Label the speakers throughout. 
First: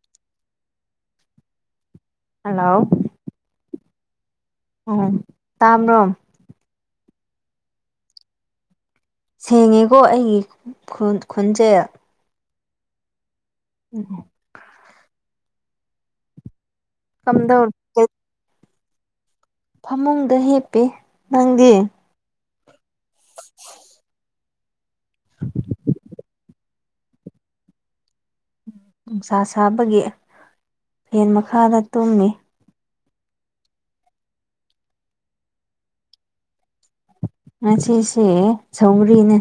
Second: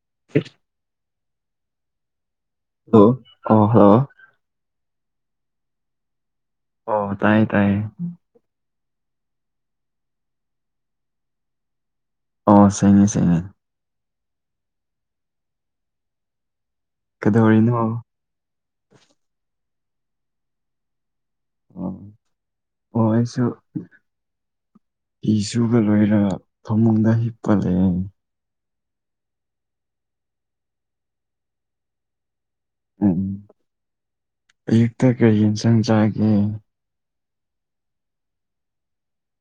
Speaker 1: [unintelligible] hello ꯑ hello
Speaker 2: ꯑꯣꯝ ꯇꯥꯃ꯭ꯔꯣꯝ
Speaker 1: ꯑꯣ ꯇꯥꯏꯌꯦ ꯇꯥꯏꯌꯦ
Speaker 2: ꯁꯦꯡꯉꯦꯀꯣ ꯑꯩꯒꯤ ꯈꯣꯟ ꯈꯣꯟꯖꯦꯜ
Speaker 1: ꯑꯣ ꯁꯦꯡꯉꯦ ꯁꯦꯡꯉꯦ
Speaker 2: ꯎꯝ ꯀꯝꯗꯧ
Speaker 1: ꯀꯩꯗꯧꯔꯤꯅꯣ
Speaker 2: ꯐꯃꯨꯡꯗ ꯍꯤꯞꯄꯤ ꯅꯪꯗꯤ
Speaker 1: ꯑꯣ ꯑꯩꯁꯨ ꯐꯤ ꯁꯨꯕ ꯂꯣꯏꯔꯒ ꯐꯃꯨꯡꯗ ꯍꯤꯞꯄ ꯂꯩꯑꯦ
Speaker 2: ꯅꯨꯡꯁꯥ ꯁꯥꯕꯒꯤ ꯐꯦꯟ ꯃꯈꯥꯗ ꯇꯨꯝꯃꯤ
Speaker 1: ꯎꯝ ꯑꯌꯨꯛꯇ ꯀꯔꯤ ꯍꯦꯟꯁꯥꯡ ꯆꯥꯒꯦ
Speaker 2: ꯉꯁꯤꯁꯦ ꯁꯧꯔꯤꯅꯦ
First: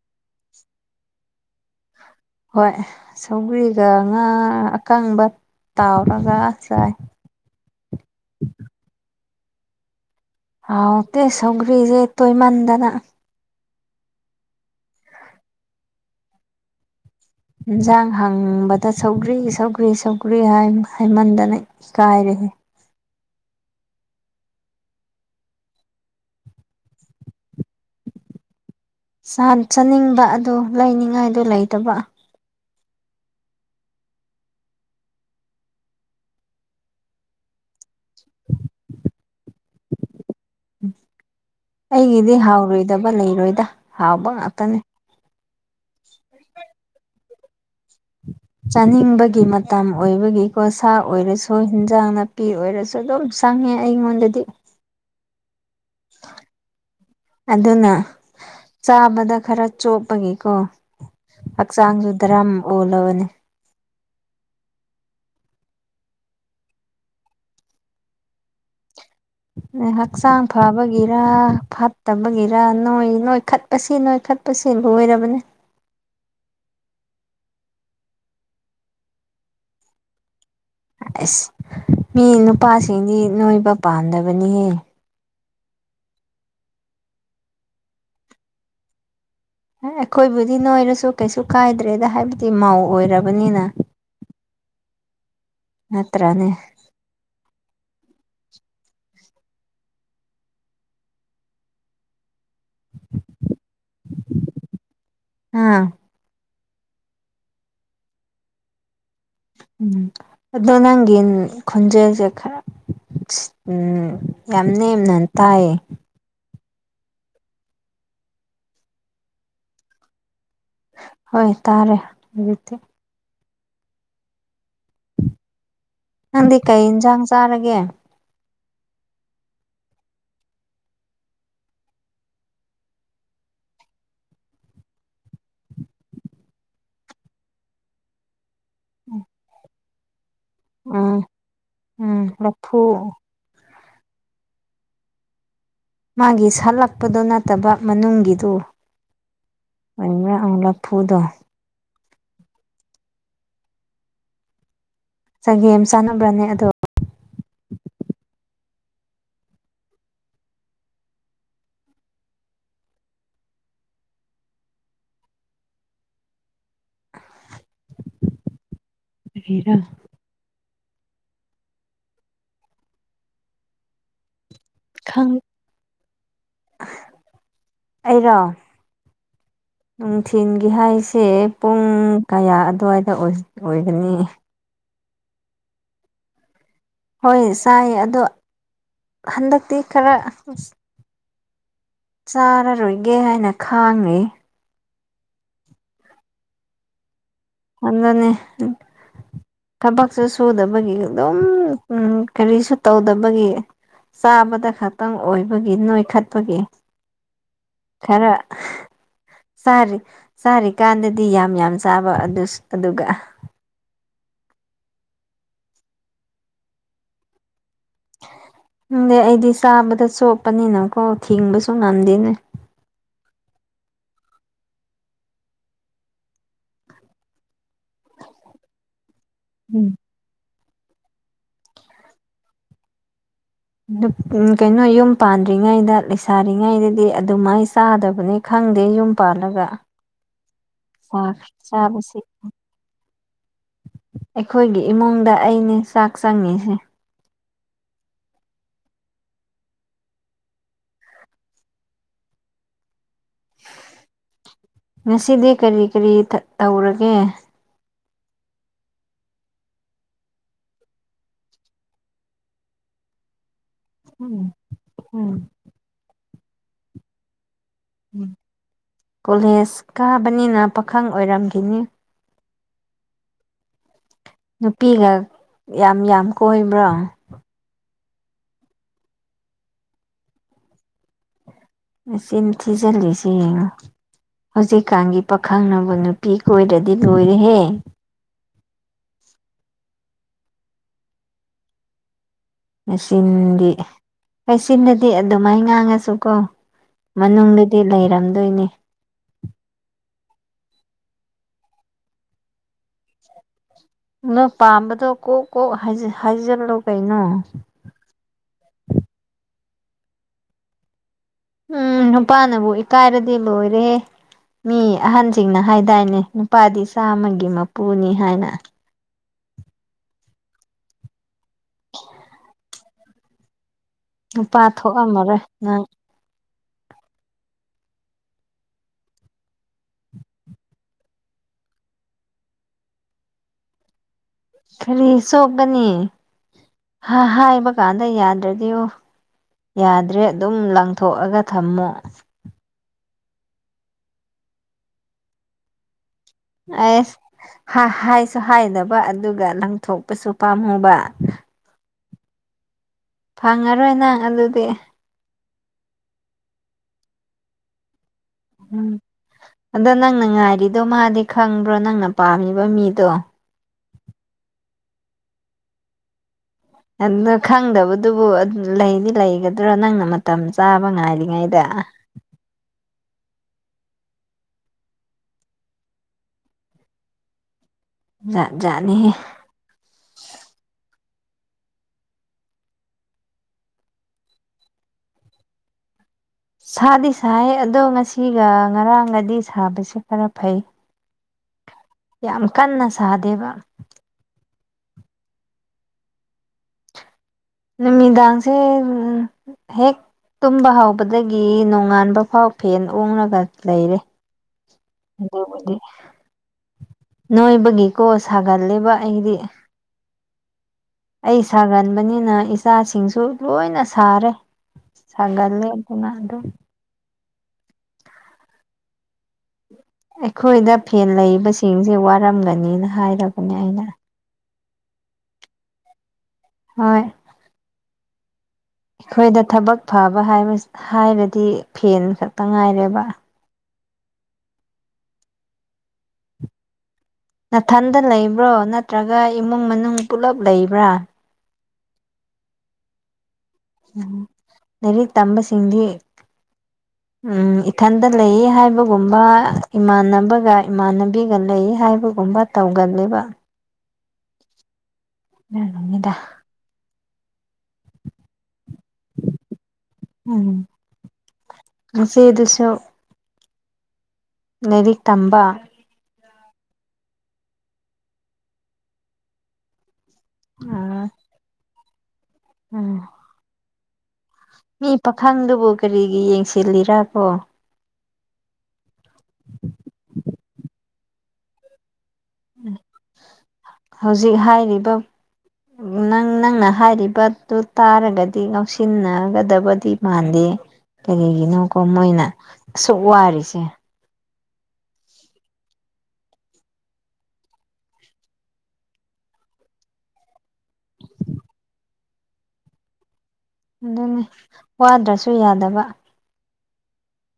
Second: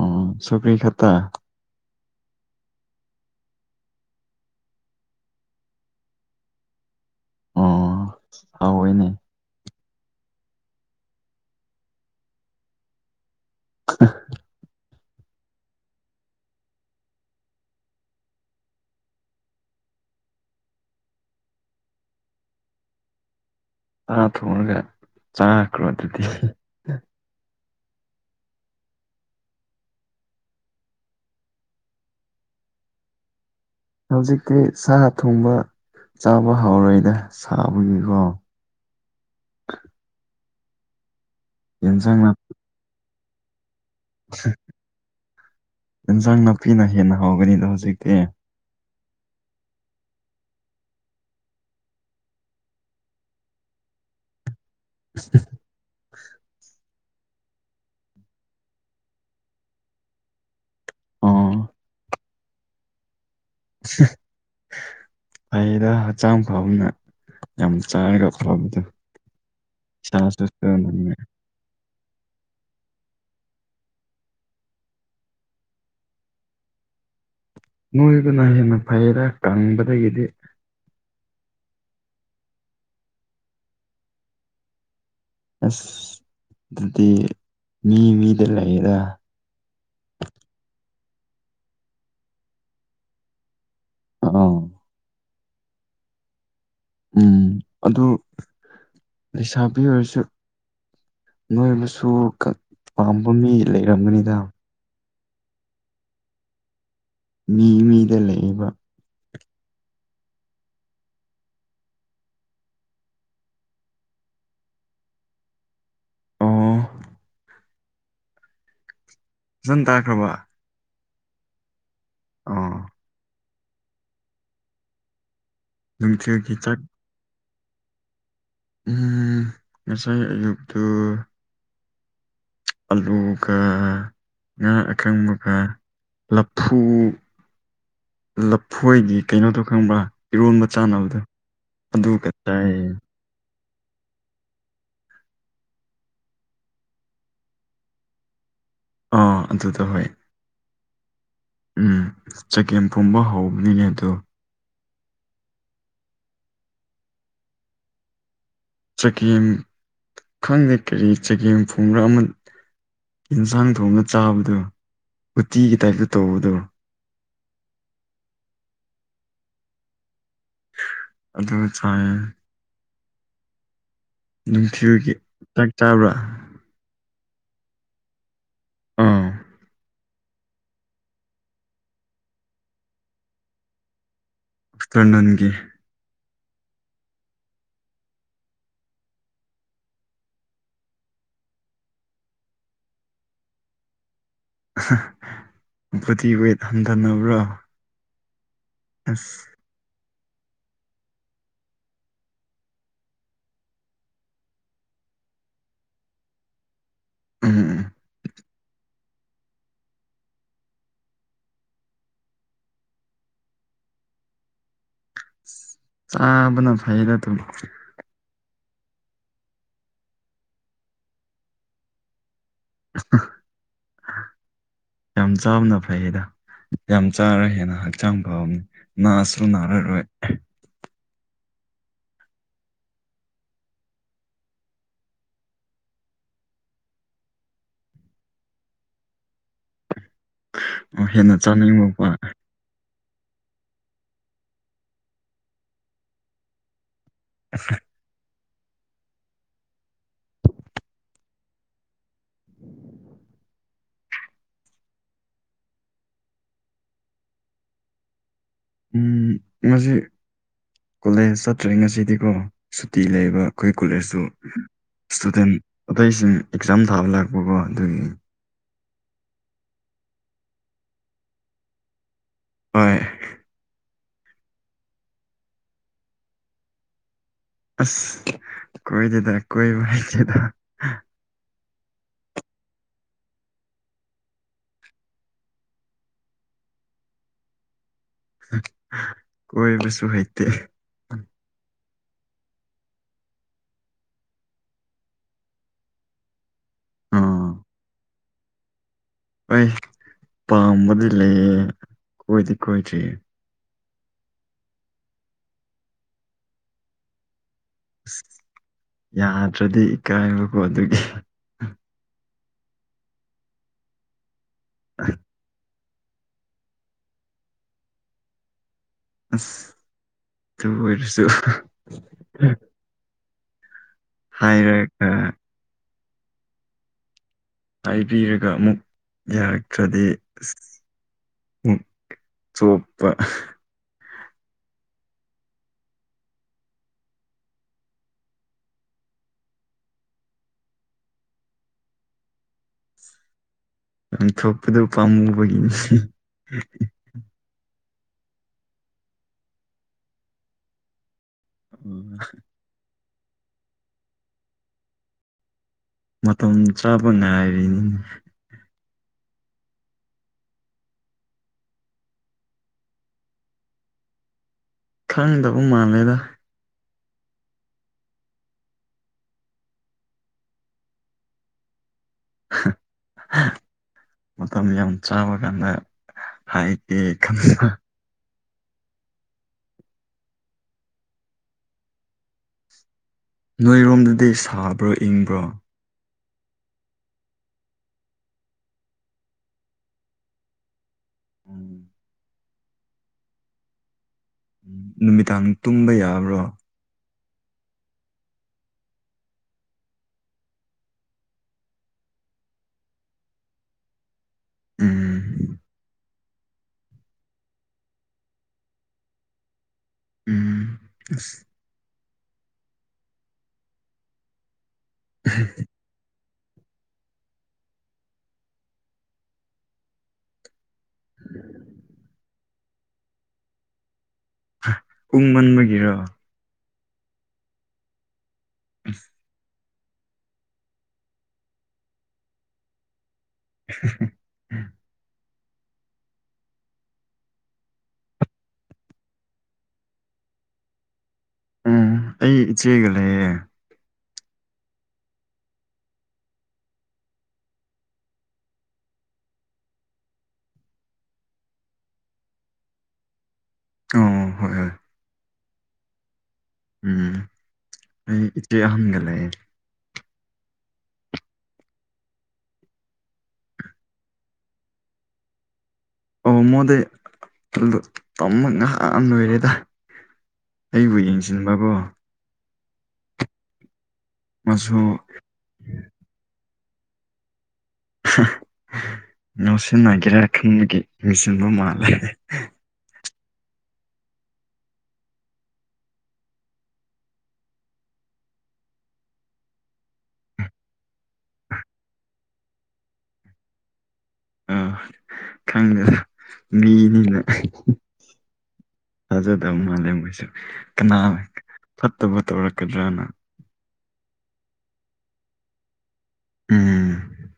Speaker 1: ꯑꯣ ꯁꯧꯒ꯭ꯔꯤ ꯈꯠꯇ
Speaker 2: ꯍꯣꯏ ꯁꯧꯒ꯭ꯔꯤꯒ ꯉꯥ ꯑꯀꯪꯕ ꯇꯥꯎꯔꯒ ꯆꯥꯏ
Speaker 1: ꯑꯣ ꯍꯥꯎꯋꯦꯅꯦ
Speaker 2: ꯍꯥꯎꯇꯦ ꯁꯧꯒ꯭ꯔꯤꯁꯦ ꯇꯣꯏꯃꯟꯗꯅ
Speaker 1: [unintelligible]
Speaker 2: ꯍꯤꯟꯁꯥꯡ ꯍꯥꯡꯕꯗ ꯁꯧꯒ꯭ꯔꯤ ꯁꯧꯒ꯭ꯔꯤ ꯁꯧꯒ꯭ꯔꯤ ꯍꯥꯏ ꯍꯥꯏꯃꯟꯗꯅ ꯀꯥꯏꯔꯦꯍꯦ
Speaker 1: ꯉꯥ ꯊꯣꯡꯔꯒ ꯆꯥꯈ꯭ꯔꯣ ꯑꯗꯨꯗꯤ
Speaker 2: ꯁꯟ ꯆꯥꯅꯤꯡꯕ ꯑꯗꯣ ꯂꯩꯅꯤꯡꯉꯥꯏꯗꯨ ꯂꯩꯇꯕ
Speaker 1: ꯍꯧꯖꯤꯛꯇꯤ ꯁꯥ ꯊꯣꯡꯕ ꯆꯥꯕ ꯍꯧꯔꯣꯏꯗ ꯁꯥꯕꯒꯤꯀꯣ
Speaker 2: ꯎꯝ
Speaker 1: ꯌꯦꯟꯁꯥꯡ ꯅꯥ
Speaker 2: ꯑꯩꯒꯤꯗꯤ ꯍꯥꯎꯔꯣꯏꯗꯕ ꯂꯩꯔꯣꯏꯗ ꯍꯥꯎꯕ ꯉꯥꯛꯇꯅꯦ
Speaker 1: ꯏꯟꯁꯥꯡ ꯅꯥꯄꯤꯅ ꯍꯦꯟꯅ ꯍꯧꯒꯅꯤꯗ ꯍꯧꯖꯤꯛꯇꯤ
Speaker 2: ꯆꯥꯅꯤꯡꯕꯒꯤ ꯃꯇꯝ ꯑꯣꯏꯕꯒꯤꯀꯣ ꯁꯥ ꯑꯣꯏꯔꯁꯨ ꯍꯤꯟꯖꯥꯡ ꯅꯞ ꯄꯤ ꯑꯣꯏꯔꯁꯨ ꯑꯗꯨꯝ ꯆꯪꯉꯦ ꯑꯩꯉꯣꯟꯗꯗꯤ
Speaker 1: [unintelligible]
Speaker 2: ꯑꯗꯨꯅ ꯆꯥꯕꯗ ꯈꯔ ꯆꯣꯞꯄꯒꯤꯀꯣ
Speaker 1: ꯑꯣ
Speaker 2: ꯍꯛꯆꯥꯡꯁꯨ ꯗꯔꯥꯝ ꯑꯣꯜꯂꯕꯅꯦ
Speaker 1: ꯁꯤ [unintelligible] ꯐꯩꯗ ꯍꯛꯆꯥꯡ ꯐꯕꯅ ꯌꯥꯝ ꯆꯥꯔꯒ ꯐꯕꯗꯣ
Speaker 2: ꯍꯛꯆꯥꯡ
Speaker 1: ꯏꯁꯥꯁꯨ ꯆꯅꯤꯡꯉꯦ
Speaker 2: ꯐꯕꯒꯤꯔ ꯐꯠ ꯇꯕꯒꯤꯔ ꯅꯣꯏ ꯅꯣꯏꯈꯠꯄꯁꯤ ꯅꯣꯏꯈꯠꯄꯁꯤ ꯂꯣꯏꯔꯕꯅꯦ
Speaker 1: ꯅꯣꯏꯕꯅ ꯍꯦꯟꯅ ꯐꯩꯗ ꯀꯪꯕꯗꯒꯤꯗꯤ
Speaker 2: ꯑꯁ ꯃꯤ ꯅꯨꯄꯥꯁꯤꯡꯗꯤ ꯅꯣꯏꯕ ꯄꯥꯝꯗꯕꯅꯤꯍꯦ
Speaker 1: ꯑꯁ ꯑꯗꯨꯗꯤ ꯃꯤ ꯃꯤꯗ ꯂꯩꯔꯦ
Speaker 2: ꯑ ꯑꯈꯣꯏꯕꯨꯗꯤ ꯅꯣꯏꯔꯁꯨ ꯀꯩꯁꯨ ꯀꯥꯏꯗ꯭ꯔꯦꯗ ꯍꯥꯏꯕꯗꯤ ꯃꯧ ꯑꯣꯏꯔꯕꯅꯤꯅ
Speaker 1: ꯑꯧ
Speaker 2: ꯅꯠꯇ꯭ꯔꯅꯦ
Speaker 1: ꯎꯝ ꯑꯗꯨ ꯂꯩꯁꯥꯕꯤ ꯑꯣꯏꯔꯁꯨ ꯅꯣꯏꯕꯁꯨ ꯀꯛ ꯄꯥꯝꯕ ꯃꯤ ꯂꯩꯔꯝꯒꯅꯤꯗ
Speaker 2: ꯍꯥ
Speaker 1: ꯃꯤ ꯃꯤꯗ ꯂꯩꯑꯦꯕ
Speaker 2: ꯎꯝ ꯑꯗꯣ ꯅꯪꯒꯤ ꯈꯣꯟꯖꯦꯜꯁꯦ ꯈꯔ ꯁꯤꯠ ꯎꯝ ꯌꯥꯝ ꯅꯦꯝꯅ ꯇꯥꯏꯌꯦ
Speaker 1: ꯑꯣ ꯐꯖꯟ ꯇꯥꯈ꯭ꯔꯕ
Speaker 2: ꯍꯣꯏ ꯇꯥꯔꯦ ꯍꯧꯖꯤꯛꯇꯤ
Speaker 1: ꯑꯣ ꯅꯨꯡꯊꯤꯜꯒꯤ
Speaker 2: ꯅꯪꯗꯤ
Speaker 1: ꯆꯥꯛ
Speaker 2: ꯀꯩ ꯏꯟꯁꯥꯡ ꯆꯥꯔꯒꯦ
Speaker 1: ꯎꯝ ꯉꯁꯥꯏ ꯑꯌꯨꯛꯇꯨ ꯑꯂꯨꯒ ꯉꯥ ꯑꯀꯪꯕꯒ ꯂꯐꯨ ꯂꯐꯣꯏꯗꯤ ꯀꯩꯅꯣꯗꯣ ꯈꯪꯕ꯭ꯔꯥ ꯏꯔꯣꯟꯕ ꯆꯥꯟꯅꯕꯗꯣ
Speaker 2: ꯎꯝ ꯎꯝ
Speaker 1: ꯑꯗꯨꯒ
Speaker 2: ꯂꯐꯨ
Speaker 1: ꯆꯥꯏꯌꯦ
Speaker 2: ꯃꯥꯒꯤ ꯁꯥꯠꯂꯛꯄꯗ ꯅꯠꯇꯕ ꯃꯅꯨꯡꯒꯤꯗꯨ
Speaker 1: ꯑꯥ ꯑꯗꯨꯗ
Speaker 2: [unintelligible]
Speaker 1: ꯍꯣꯏ
Speaker 2: ꯑꯧ ꯂꯐꯨꯗꯣ
Speaker 1: ꯎꯝ ꯆꯒꯦꯝ ꯄꯣꯝꯕ ꯍꯧꯕꯅꯤꯅꯦ ꯑꯗꯣ
Speaker 2: ꯆꯒꯦꯝ ꯆꯥꯟꯅꯕ꯭ꯔꯅꯦ ꯑꯗꯣ
Speaker 1: ꯆꯒꯦꯝ ꯈꯪꯗꯦ ꯀꯔꯤ ꯆꯒꯦꯝ ꯐꯣꯡꯕ꯭ꯔ ꯑꯃ ꯏꯟꯁꯥꯡ ꯊꯣꯡꯉ ꯆꯥꯕꯗꯣ ꯎꯇꯤꯒꯤ ꯇꯥꯏꯞꯇ ꯇꯧꯕꯗꯣ
Speaker 2: ꯀꯔꯤꯔ
Speaker 1: ꯑꯗꯨ ꯆꯥꯏꯌꯦ ꯅꯨꯡꯊꯤꯜꯒꯤ
Speaker 2: ꯈꯪ
Speaker 1: ꯆꯥꯛ ꯆꯥꯕ꯭ꯔꯥ
Speaker 2: ꯑꯩꯔꯣ
Speaker 1: ꯑꯥ
Speaker 2: ꯅꯨꯡꯊꯤꯟꯒꯤ ꯍꯥꯏꯁꯦ ꯄꯨꯡ ꯀꯌꯥ ꯑꯗꯨꯋꯥꯏꯗ ꯑꯣꯏꯒꯅꯤ
Speaker 1: ꯑꯦꯛꯁꯇ꯭ꯔꯥ ꯅꯟꯒꯤ
Speaker 2: ꯍꯣꯏ ꯆꯥꯏꯌꯦ ꯑꯗꯣ ꯍꯟꯗꯛꯇꯤ ꯈꯔ ꯆꯥꯔꯔꯣꯏꯒꯦ ꯍꯥꯏꯅ ꯈꯥꯡꯔꯤ
Speaker 1: ꯕꯣꯗꯤ ꯋꯦꯠ ꯍꯟꯊꯅꯕ꯭ꯔꯣ
Speaker 2: ꯑꯗꯨꯅꯦ
Speaker 1: ꯑꯁ
Speaker 2: ꯊꯕꯛꯁꯨ ꯁꯨꯗꯕꯒꯤ ꯑꯗꯨꯝ ꯎꯝ ꯀꯔꯤꯁꯨ ꯇꯧꯗꯕꯒꯤ ꯆꯥꯕꯗ ꯈꯛꯇꯪ ꯑꯣꯏꯕꯒꯤ ꯅꯣꯏꯈꯠꯄꯒꯤ
Speaker 1: ꯎꯝ ꯎꯝ
Speaker 2: ꯈꯔ ꯆꯥꯔꯤ ꯆꯥꯔꯤꯀꯥꯟꯗꯗꯤ ꯌꯥꯝ ꯌꯥꯝ ꯆꯥꯕ ꯑꯗꯨꯁꯨ ꯑꯗꯨꯒ
Speaker 1: ꯆꯥꯕꯅ ꯐꯩꯗ ꯗꯨꯝ
Speaker 2: ꯍꯪꯗꯦ ꯑꯩꯗꯤ ꯆꯥꯕꯗ ꯆꯣꯞꯄꯅꯤꯅꯀꯣ ꯊꯤꯡꯕꯁꯨ ꯉꯝꯗꯦꯅꯦ
Speaker 1: [unintelligible] ꯌꯥꯝ ꯆꯥꯕꯅ ꯐꯩꯌꯦꯗ ꯌꯥꯝ ꯆꯥꯔ ꯍꯦꯟꯅ ꯍꯛꯆꯥꯡ ꯐꯕꯅꯤ ꯥꯅꯥꯁꯨ ꯅꯥꯔꯔꯣꯏ
Speaker 2: ꯅꯨꯞ ꯎꯝ ꯀꯩꯅꯣ ꯌꯨꯝ ꯄꯥꯟꯗ꯭ꯔꯤꯉꯩꯗ ꯂꯩꯁꯥꯔꯤꯉꯩꯗꯗꯤ ꯑꯗꯨꯃꯥꯏꯅ ꯆꯥꯗꯕꯅꯤ ꯈꯪꯗꯦ ꯌꯨꯝ ꯄꯥꯜꯂꯒ
Speaker 1: [unintelligible] ꯑꯣ ꯍꯦꯟꯅ
Speaker 2: ꯐꯥꯔꯁ
Speaker 1: ꯆꯥꯅꯤꯡꯕꯀꯣ
Speaker 2: ꯆꯥꯕꯁꯤ ꯑꯩꯈꯣꯏꯒꯤ ꯏꯃꯨꯡꯗ ꯑꯩꯅꯦ ꯆꯥꯛ ꯆꯪꯉꯤꯁꯦ
Speaker 1: [unintelligible]
Speaker 2: ꯉꯁꯤꯗꯤ ꯀꯔꯤ ꯀꯔꯤ ꯊ ꯇꯧꯔꯒꯦ
Speaker 1: ꯎꯝ ꯉꯁꯤ ꯀꯣꯂꯦꯖ ꯆꯠꯇ꯭ꯔꯦ ꯉꯁꯤꯗꯤꯀꯣ ꯁꯨꯇꯤ ꯂꯩꯕ ꯑꯩꯈꯣꯏ ꯀꯣꯂꯦꯖꯁꯨ
Speaker 2: ꯎꯝ ꯎꯝ
Speaker 1: ꯏꯁꯇꯨꯗꯦꯟ ꯑꯇꯩꯁꯤꯡ ꯑꯦꯛꯖꯥꯝ ꯊꯥꯕ ꯂꯥꯛꯄꯀꯣ ꯑꯗꯨꯒꯤ
Speaker 2: ꯎꯝ ꯀꯣꯂꯦꯖ ꯀꯥꯕꯅꯤꯅ ꯄꯥꯈꯪ ꯑꯣꯏꯔꯝꯒꯤꯅꯤ
Speaker 1: ꯍꯣꯏ
Speaker 2: ꯅꯨꯄꯤꯒ ꯌꯥꯝ ꯌꯥꯝ ꯀꯣꯏꯕ꯭ꯔꯣ
Speaker 1: ꯑꯁ ꯀꯣꯏꯗꯦꯗ ꯀꯣꯏꯕ ꯍꯩꯇꯦꯗ
Speaker 2: ꯃꯁꯤꯟ ꯊꯤꯖꯤꯜꯂꯤꯁꯦ ꯌꯦꯡꯉꯣ ꯍꯧꯖꯤꯛꯀꯥꯟꯒꯤ ꯄꯥꯈꯪꯅꯕꯨ ꯅꯨꯄꯤ ꯀꯣꯏꯗ꯭ꯔꯗꯤ ꯂꯣꯏꯔꯦꯍꯦ
Speaker 1: ꯀꯣꯏꯕꯁꯨ ꯍꯩꯇꯦ
Speaker 2: ꯃꯆꯤꯟꯗꯤ ꯃꯆꯤꯟꯗꯨꯗꯤ ꯑꯗꯨꯃꯥꯏꯅ ꯉꯥꯡꯉꯁꯨ ꯀꯣ
Speaker 1: ꯑꯥ
Speaker 2: ꯃꯅꯨꯡꯗꯨꯗꯤ ꯂꯩꯔꯝꯗꯣꯏꯅꯤ
Speaker 1: ꯑꯩ ꯄꯥꯝꯕꯗꯤ ꯂꯩꯌꯦ ꯀꯣꯏꯗꯤ ꯀꯣꯏꯗ꯭ꯔꯤ
Speaker 2: ꯅꯪ ꯄꯥꯝꯕꯗꯣ ꯀꯣꯛ ꯀꯣꯛ ꯍꯥꯏꯖꯤꯜꯂꯨ ꯀꯩꯅꯣ
Speaker 1: ꯑꯁ ꯌꯥꯗ꯭ꯔꯗꯤ ꯀꯥꯏꯕꯒꯣ ꯑꯗꯨꯒꯤ
Speaker 2: ꯎꯝ ꯅꯨꯄꯥꯅꯕꯨ ꯏꯀꯥꯏꯔꯗꯤ ꯂꯣꯏꯔꯦꯍꯦ ꯃꯤ ꯑꯍꯟꯁꯤꯡꯅ ꯍꯥꯏꯗꯥꯏꯅꯦ ꯅꯨꯄꯥꯗꯤ ꯆꯥꯝꯃꯒꯤ ꯃꯄꯨꯅꯤ ꯍꯥꯏꯅ
Speaker 1: ꯑꯁ ꯇꯨ ꯑꯣꯏꯔꯁꯨ
Speaker 2: ꯅꯨꯄꯥ
Speaker 1: ꯍꯥꯏꯔꯒ
Speaker 2: ꯊꯣꯛꯑꯝꯃꯔꯣꯢ ꯅꯪ
Speaker 1: ꯍꯥꯏꯕꯤꯔꯒ ꯑꯃꯨꯛ ꯌꯥꯔꯛꯇ꯭ꯔꯗꯤ ꯑꯁ ꯎꯝ ꯆꯣꯞꯄ
Speaker 2: ꯀꯔꯤ ꯆꯣꯞꯀꯅꯤ ꯍꯥꯏꯕ ꯀꯥꯟꯗ ꯌꯥꯗ꯭ꯔꯗꯤ ꯑꯣ ꯌꯥꯗ꯭ꯔꯦ ꯑꯗꯨꯝ ꯂꯪꯊꯣꯛꯑꯒ ꯊꯝꯃꯣ
Speaker 1: ꯂꯪꯊꯣꯛꯄꯗꯨ ꯄꯥꯝꯃꯨꯕꯒꯤꯅꯤ
Speaker 2: ꯑꯁ ꯍꯥꯏꯁꯨ ꯍꯥꯏꯗꯕ ꯑꯗꯨꯒ ꯂꯪꯊꯣꯛꯄꯁꯨ ꯄꯥꯝꯃꯨꯕ
Speaker 1: ꯑꯣ [inaudible]
Speaker 2: ꯐꯪꯉꯔꯣꯏ ꯅꯪ ꯑꯗꯨꯗꯤ
Speaker 1: ꯃꯇꯝ ꯆꯥꯕ ꯉꯥꯏꯔꯤꯅꯤꯅꯦ
Speaker 2: ꯎꯝ ꯑꯗꯣ ꯅꯪꯅ ꯉꯥꯏꯔꯤꯗꯣ ꯃꯥꯗꯤ ꯈꯪꯕ꯭ꯔꯣ ꯅꯪꯅ ꯄꯥꯝꯃꯤꯕ ꯃꯤꯗꯣ
Speaker 1: ꯈꯪꯗꯕ ꯃꯥꯜꯂꯦꯗ
Speaker 2: ꯑꯗꯨ ꯈꯪꯗꯕꯗꯨꯕꯨ ꯂꯩꯗꯤ ꯂꯩꯒꯗ꯭ꯔꯣ ꯅꯪꯅ ꯃꯇꯝ ꯆꯥꯕ ꯉꯥꯏꯔꯤꯉꯩꯗ
Speaker 1: [unintelligible] ꯃꯇꯝ ꯌꯥꯝ ꯆꯥꯕ ꯀꯥꯟꯗ ꯍꯥꯏꯒꯦ ꯈꯟꯕ
Speaker 2: ꯖꯠ ꯖꯠꯅꯤꯍꯦ
Speaker 1: ꯅꯣꯏꯔꯣꯝꯗꯗꯤ ꯁꯥꯕ꯭ꯔꯣ ꯏꯪꯕ꯭ꯔꯣ
Speaker 2: ꯁꯥꯗꯤ ꯁꯥꯏ ꯑꯗꯣ ꯉꯁꯤꯒ ꯉꯔꯥꯡꯒꯗꯤ ꯁꯥꯕꯁꯦ ꯈꯔ ꯐꯩ
Speaker 1: ꯎꯝ
Speaker 2: ꯌꯥꯝ ꯀꯟꯅ ꯁꯥꯗꯦꯕ
Speaker 1: ꯎꯝ ꯅꯨꯃꯤꯗꯥꯡ ꯇꯨꯝꯕ ꯌꯥꯕ꯭ꯔꯣ
Speaker 2: ꯅꯨꯃꯤꯗꯥꯡꯁꯦ ꯎꯝ ꯍꯦꯛ ꯇꯨꯝꯕ ꯍꯥꯎꯕꯗꯒꯤ ꯅꯣꯡꯉꯥꯟꯕ ꯐꯥꯎ ꯐꯦꯟ ꯎꯨꯡꯉꯒ ꯂꯩꯔꯦ
Speaker 1: ꯎꯝ
Speaker 2: ꯑꯗꯨꯕꯨꯗꯤ ꯅꯣꯏꯕꯒꯤꯀꯣ ꯁꯥꯒꯜꯂꯦꯕ ꯑꯩꯗꯤ
Speaker 1: ꯎꯝ
Speaker 2: ꯑꯩ ꯁꯥꯒꯟꯕꯅꯤꯅ ꯏꯆꯥꯁꯤꯡꯁꯨ ꯂꯣꯏꯅ ꯁꯥꯔꯦ ꯁꯥꯒꯜꯂꯦ ꯈꯨꯗ [unintelligible] ꯑꯩꯈꯣꯏꯗ ꯐꯦꯟ ꯂꯩꯕꯁꯤꯡꯁꯦ ꯋꯥꯔꯝꯒꯅꯤꯅ ꯍꯥꯏꯔꯕꯅꯦ ꯑꯩꯅ
Speaker 1: ꯎꯨꯡ ꯃꯟꯕꯒꯤꯔꯣ
Speaker 2: ꯍꯣꯏ ꯑꯩꯈꯣꯏꯗ ꯊꯕꯛ ꯐꯕ ꯍꯥꯏꯔꯗꯤ ꯐꯦꯟ ꯈꯛꯇ ꯉꯥꯏꯔꯦꯕ
Speaker 1: ꯎ [unintelligible]
Speaker 2: ꯅꯥꯊꯟꯗ ꯂꯩꯕ꯭ꯔꯣ ꯅꯠꯇ꯭ꯔꯒ ꯏꯃꯨꯡ ꯃꯅꯨꯡ ꯄꯨꯂꯞ ꯂꯩꯕ꯭ꯔꯥ
Speaker 1: ꯎꯝ ꯑꯩ ꯏꯆꯦꯒ ꯂꯩꯌꯦ
Speaker 2: ꯎꯝ ꯂꯥꯏꯔꯤꯛ ꯇꯝꯕ ꯁꯤꯡꯗꯤ
Speaker 1: [inaudible]
Speaker 2: ꯎꯝ ꯏꯊꯟꯗ ꯂꯩ ꯍꯥꯏꯕꯒꯨꯝꯕ ꯏꯃꯥꯟꯅꯕꯒ ꯏꯃꯥꯟꯅꯕꯤꯒ ꯂꯩꯌꯦ ꯍꯥꯏꯕꯒꯨꯝꯕ ꯇꯧꯒꯜꯂꯦꯕ
Speaker 1: ꯑꯝ ꯍꯣꯏ ꯍꯣꯏ
Speaker 2: ꯉꯤꯗ
Speaker 1: ꯎꯝ ꯑꯩ ꯏꯆꯦ ꯑꯍꯟꯒ ꯂꯩꯌꯦ
Speaker 2: ꯎꯝ ꯅꯆꯦꯗꯨꯁꯨ ꯂꯥꯏꯔꯤꯛ ꯇꯝꯕ
Speaker 1: ꯑꯣ ꯃꯉꯣꯟꯗꯗꯤ ꯑꯗꯨ ꯇꯝꯕ ꯉꯍꯥꯟꯅ ꯂꯣꯏꯔꯦꯗ ꯑꯩꯕꯨ
Speaker 2: ꯎꯝ
Speaker 1: ꯌꯦꯡꯁꯤꯟꯕꯀꯣ
Speaker 2: ꯎꯝ
Speaker 1: ꯃꯥꯁꯨ
Speaker 2: ꯃꯤ ꯄꯥꯈꯪꯗꯨꯕꯨ ꯀꯔꯤꯒꯤ ꯌꯦꯡꯁꯤꯜꯂꯤꯔ ꯀꯣ
Speaker 1: ꯉꯥꯎꯁꯤꯟꯅꯒꯦꯔꯥ ꯈꯟꯕꯒꯤ ꯂꯣꯏꯁꯤꯟꯕ ꯃꯥꯜꯂꯦ [inaudible]
Speaker 2: ꯍꯧꯖꯤꯛ ꯍꯥꯏꯔꯤꯗꯣ ꯅꯪ ꯅꯪꯅ ꯍꯥꯏꯔꯤꯕꯗꯨꯨ ꯇꯥꯔꯒꯗꯤ ꯉꯥꯎꯁꯤꯟꯅꯒꯗꯕꯗꯤ ꯃꯥꯟꯗꯦ ꯀꯔꯤꯒꯤꯅꯣꯀꯣ ꯃꯣꯏꯅ ꯑꯁꯨꯛ ꯋꯥꯔꯤꯁꯦ
Speaker 1: ꯑꯥ ꯈꯪꯗꯦꯗ ꯃꯤꯅꯤꯅ ꯊꯥꯖꯗꯕ ꯃꯥꯜꯂꯦ ꯃꯣꯏꯁꯨ ꯀꯅꯥꯅ ꯐꯠꯇꯕ ꯇꯧꯔꯛꯀꯗ꯭ꯔꯅ
Speaker 2: ꯑꯗꯨꯅꯤ ꯋꯥꯗ꯭ꯔꯁꯨ ꯌꯥꯗꯕ
Speaker 1: ꯎꯝ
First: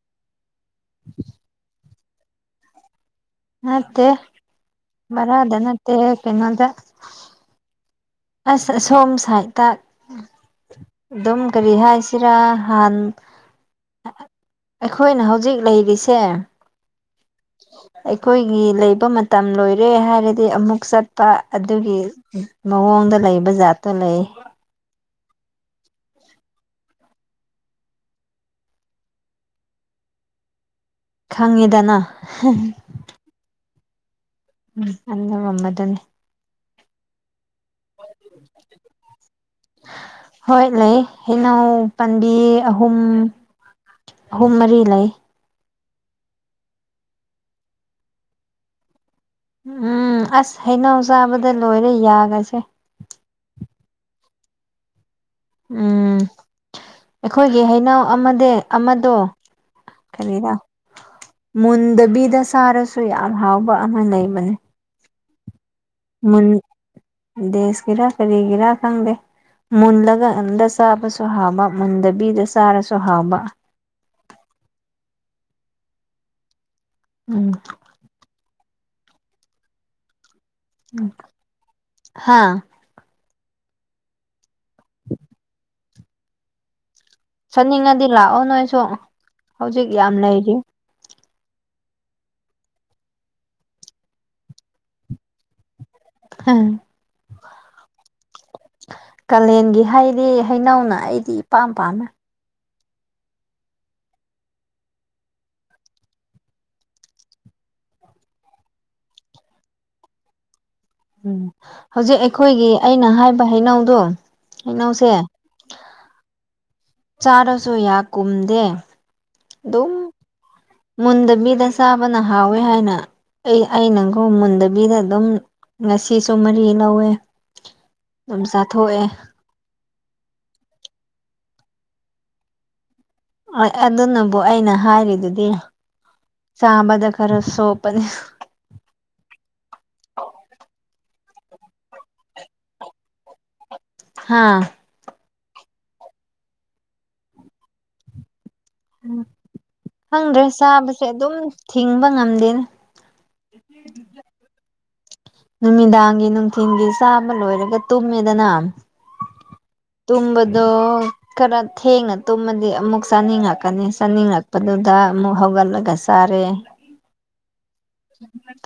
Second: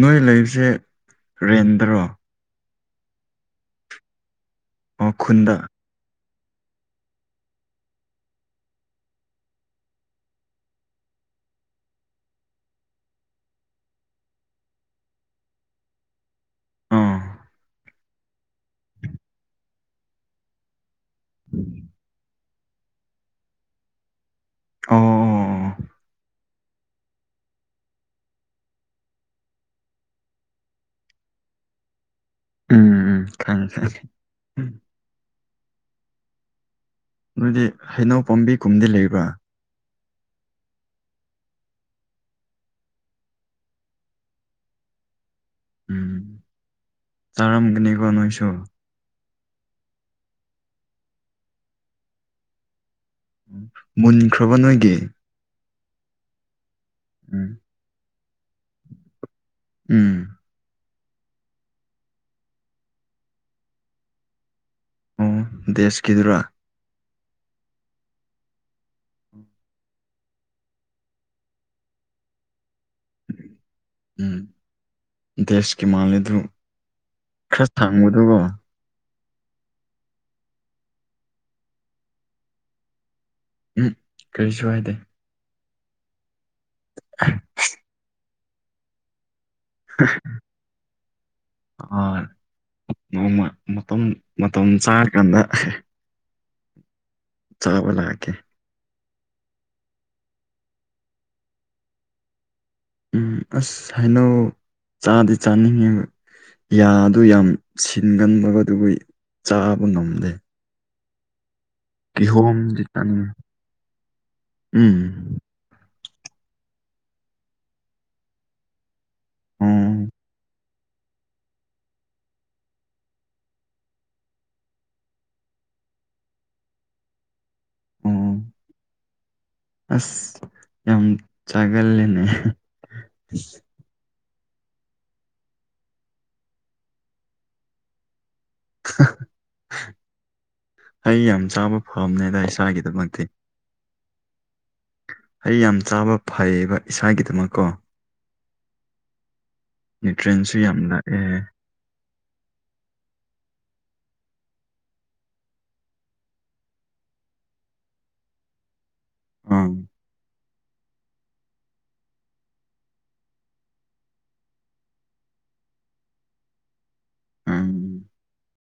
Speaker 1: ꯅꯣꯏ ꯂꯩꯕꯁꯦ ꯔꯦꯟꯠꯗꯔꯣ
Speaker 2: ꯅꯠꯇꯦ
Speaker 1: ꯑꯣ ꯈꯨꯟꯗ
Speaker 2: ꯕꯥꯔꯥꯗ ꯅꯠꯇꯦ ꯀꯩꯅꯣꯗ ꯑꯁ ꯑꯁꯣꯝ ꯁꯥꯏꯠꯇ ꯑꯗꯨꯝ ꯀꯔꯤ ꯍꯥꯏꯁꯤꯔꯥ ꯍꯥꯟ ꯑꯩꯈꯣꯏꯅ ꯍꯧꯖꯤꯛ ꯂꯩꯔꯤꯁꯦ
Speaker 1: ꯑꯥ
Speaker 2: ꯑꯩꯈꯣꯏꯒꯤ ꯂꯩꯕ ꯃꯇꯝ ꯂꯣꯏꯔꯦ ꯍꯥꯏꯔꯗꯤ ꯑꯃꯨꯛ ꯆꯠꯄ ꯑꯗꯨꯒꯤ ꯃꯑꯣꯡꯗ ꯂꯩꯕ ꯖꯥꯠꯇꯣ ꯂꯩꯌꯦ
Speaker 1: ꯑꯣ ꯑꯣ
Speaker 2: ꯈꯪꯉꯦꯗꯅ
Speaker 1: ꯎꯝ ꯎꯝ ꯈꯪꯌꯦ ꯈꯪꯌꯦ
Speaker 2: ꯑꯗꯨꯅ ꯃꯝꯃꯗꯣꯅꯦ
Speaker 1: ꯅꯣꯏꯗꯤ ꯍꯩꯅꯧ ꯄꯥꯝꯕꯤ ꯀꯨꯝꯗꯤ ꯂꯩꯕ꯭ꯔꯥ
Speaker 2: ꯍꯣꯏ ꯂꯩ ꯍꯩꯅꯧ ꯄꯥꯝꯕꯤ ꯑꯍꯨꯝ ꯑꯍꯨꯝ ꯃꯔꯤ ꯂꯩ
Speaker 1: ꯎꯝ ꯇꯥꯔꯝꯒꯅꯤꯀꯣ ꯅꯣꯏꯁꯨ
Speaker 2: ꯎꯝ ꯑꯁ ꯍꯩꯅꯧ ꯆꯥꯕꯗ ꯂꯣꯏꯔꯦ ꯌꯥꯒꯁꯦ
Speaker 1: ꯃꯨꯟꯈ꯭ꯔꯕ ꯅꯣꯏꯒꯤ
Speaker 2: ꯎꯝ
Speaker 1: ꯎꯝ
Speaker 2: ꯑꯩꯈꯣꯏꯒꯤ ꯍꯩꯅꯧ ꯑꯃꯗꯤ ꯑꯃꯗꯣ
Speaker 1: ꯎꯝ
Speaker 2: ꯃꯨꯟꯗꯕꯤꯗ ꯆꯥꯔꯁꯨ ꯌꯥꯝ ꯍꯥꯎꯕ ꯑꯃ ꯂꯩꯕꯅꯦ
Speaker 1: ꯑꯣ ꯗꯦꯁ
Speaker 2: ꯃꯨꯟ ꯗꯦꯁꯀꯤꯔꯥ ꯀꯔꯤꯒꯤꯔꯥ ꯈꯪꯗꯦ ꯃꯨꯜꯂꯒ ꯑꯗꯨꯗ ꯆꯥꯕꯁꯨ ꯍꯥꯎꯕ ꯃꯨꯟꯗꯕꯤꯗ ꯆꯥꯔꯁꯨ ꯍꯥꯎꯕ
Speaker 1: ꯎꯝ ꯗꯦꯁꯀꯤ ꯃꯥꯜꯂꯦ ꯑꯗꯨ
Speaker 2: ꯎꯝ
Speaker 1: ꯈꯔ ꯊꯥꯡꯕꯗꯨꯒ
Speaker 2: [unintelligible] ꯍꯥꯥ
Speaker 1: ꯎꯝ ꯀꯔꯤꯁꯨ ꯍꯥꯏꯗꯦ
Speaker 2: ꯆꯠꯅꯤꯡꯉꯥꯗꯤ ꯂꯥꯛꯑꯣ ꯅꯣꯏꯁꯨ ꯍꯧꯖꯤꯛ ꯌꯥꯝ ꯂꯩꯔꯤ
Speaker 1: ꯑꯥ ꯅꯣꯡꯃ ꯃꯇꯝ ꯃꯇꯝ ꯆꯥꯔꯀꯥꯟꯗ
Speaker 2: [unintelligible]
Speaker 1: ꯆꯥꯕ ꯂꯥꯛꯀꯦ
Speaker 2: ꯀꯥꯂꯦꯟꯒꯤ ꯍꯩꯗꯤ ꯍꯩꯅꯧꯅ ꯑꯩꯗꯤ ꯏꯄꯥꯝ ꯄꯥꯝꯃꯦ
Speaker 1: ꯎꯝ ꯑꯁ ꯍꯩꯅꯧ ꯆꯥꯗꯤ ꯆꯥꯅꯤꯡꯉꯦꯕ ꯌꯥꯗꯨ ꯌꯥꯝ ꯁꯤꯟꯒꯟꯕꯒꯗꯨꯕꯨ ꯆꯥꯕ ꯉꯝꯗꯦ
Speaker 2: ꯎꯝ ꯍꯧꯖꯤꯛ ꯑꯩꯈꯣꯏꯒꯤ
Speaker 1: ꯀꯤꯍꯣꯝꯗꯤ
Speaker 2: ꯑꯩꯅ
Speaker 1: ꯆꯥꯅꯤꯡꯉꯦ
Speaker 2: ꯍꯥꯏꯕ ꯍꯩꯅꯧꯗꯣ ꯍꯩꯅꯧꯁꯦ
Speaker 1: ꯎꯝ
Speaker 2: ꯆꯥꯔꯁꯨ ꯌꯥ ꯀꯨꯝꯗꯦ ꯑꯗꯨꯝ
Speaker 1: ꯑꯣ
Speaker 2: ꯃꯨꯟꯗꯥꯕꯤꯗ ꯆꯥꯕꯅ ꯍꯥꯎꯋꯦ ꯍꯥꯏꯅ ꯑꯩ ꯑꯩꯅꯒꯣ ꯃꯨꯟꯗꯕꯤꯗ ꯑꯗꯨꯝ ꯉꯁꯤꯁꯨ ꯃꯔꯤ ꯂꯧꯋꯦ ꯑꯗꯨꯝ ꯆꯥꯊꯣꯛꯑꯦ
Speaker 1: ꯑꯥꯁ ꯌꯥꯝ ꯆꯥꯒꯜꯂꯦꯅꯦ
Speaker 2: ꯍꯣꯏ ꯑꯗꯨꯅꯕꯨ ꯑꯩꯅ ꯍꯥꯏꯔꯤꯗꯨꯗꯤ ꯆꯥꯕꯗ ꯈꯔꯥ ꯆꯣꯞꯄꯅꯤ
Speaker 1: ꯍꯩ ꯌꯥꯝ ꯆꯥꯕ ꯐꯥꯕꯝꯅꯤꯗ ꯏꯁꯥꯒꯤꯗꯃꯛꯇꯤ
Speaker 2: ꯍꯥ
Speaker 1: ꯍꯩ ꯌꯥꯝ ꯆꯥꯕ ꯐꯩꯌꯦꯕ ꯏꯁꯥꯒꯤꯗꯃꯛꯀꯣ
Speaker 2: ꯎꯝ ꯈꯪꯗ꯭ꯔꯦ
Speaker 1: ꯅ꯭ꯌꯨꯇ꯭ꯔꯦꯟꯁꯨ ꯌꯥꯝ
Speaker 2: ꯆꯥꯕꯁꯦ
Speaker 1: ꯂꯥꯛꯑꯦ
Speaker 2: ꯑꯗꯨꯝ ꯊꯤꯡꯕ ꯉꯝꯗꯦꯅꯦ [unintelligible] ꯅꯨꯃꯤꯗꯥꯡꯒꯤ ꯅꯨꯡꯊꯤꯟꯒꯤ ꯆꯥꯕ ꯂꯣꯏꯔꯒ ꯇꯨꯝꯃꯦꯗꯅꯥ
Speaker 1: ꯑꯪ
Speaker 2: ꯇꯨꯝꯕꯥꯗꯣ ꯈꯔ ꯊꯦꯡꯅ ꯇꯨꯝꯃꯗꯤ ꯑꯃꯨꯛ ꯆꯥꯅꯤꯡꯂꯛꯀꯅꯤ ꯆꯥꯅꯤꯡꯂꯛꯄꯗꯨꯗ ꯑꯃꯨꯛ ꯍꯧꯒꯠꯂꯒꯥ ꯇꯥꯔꯦ
Speaker 1: ꯑꯪ
Speaker 2: [unintelligible]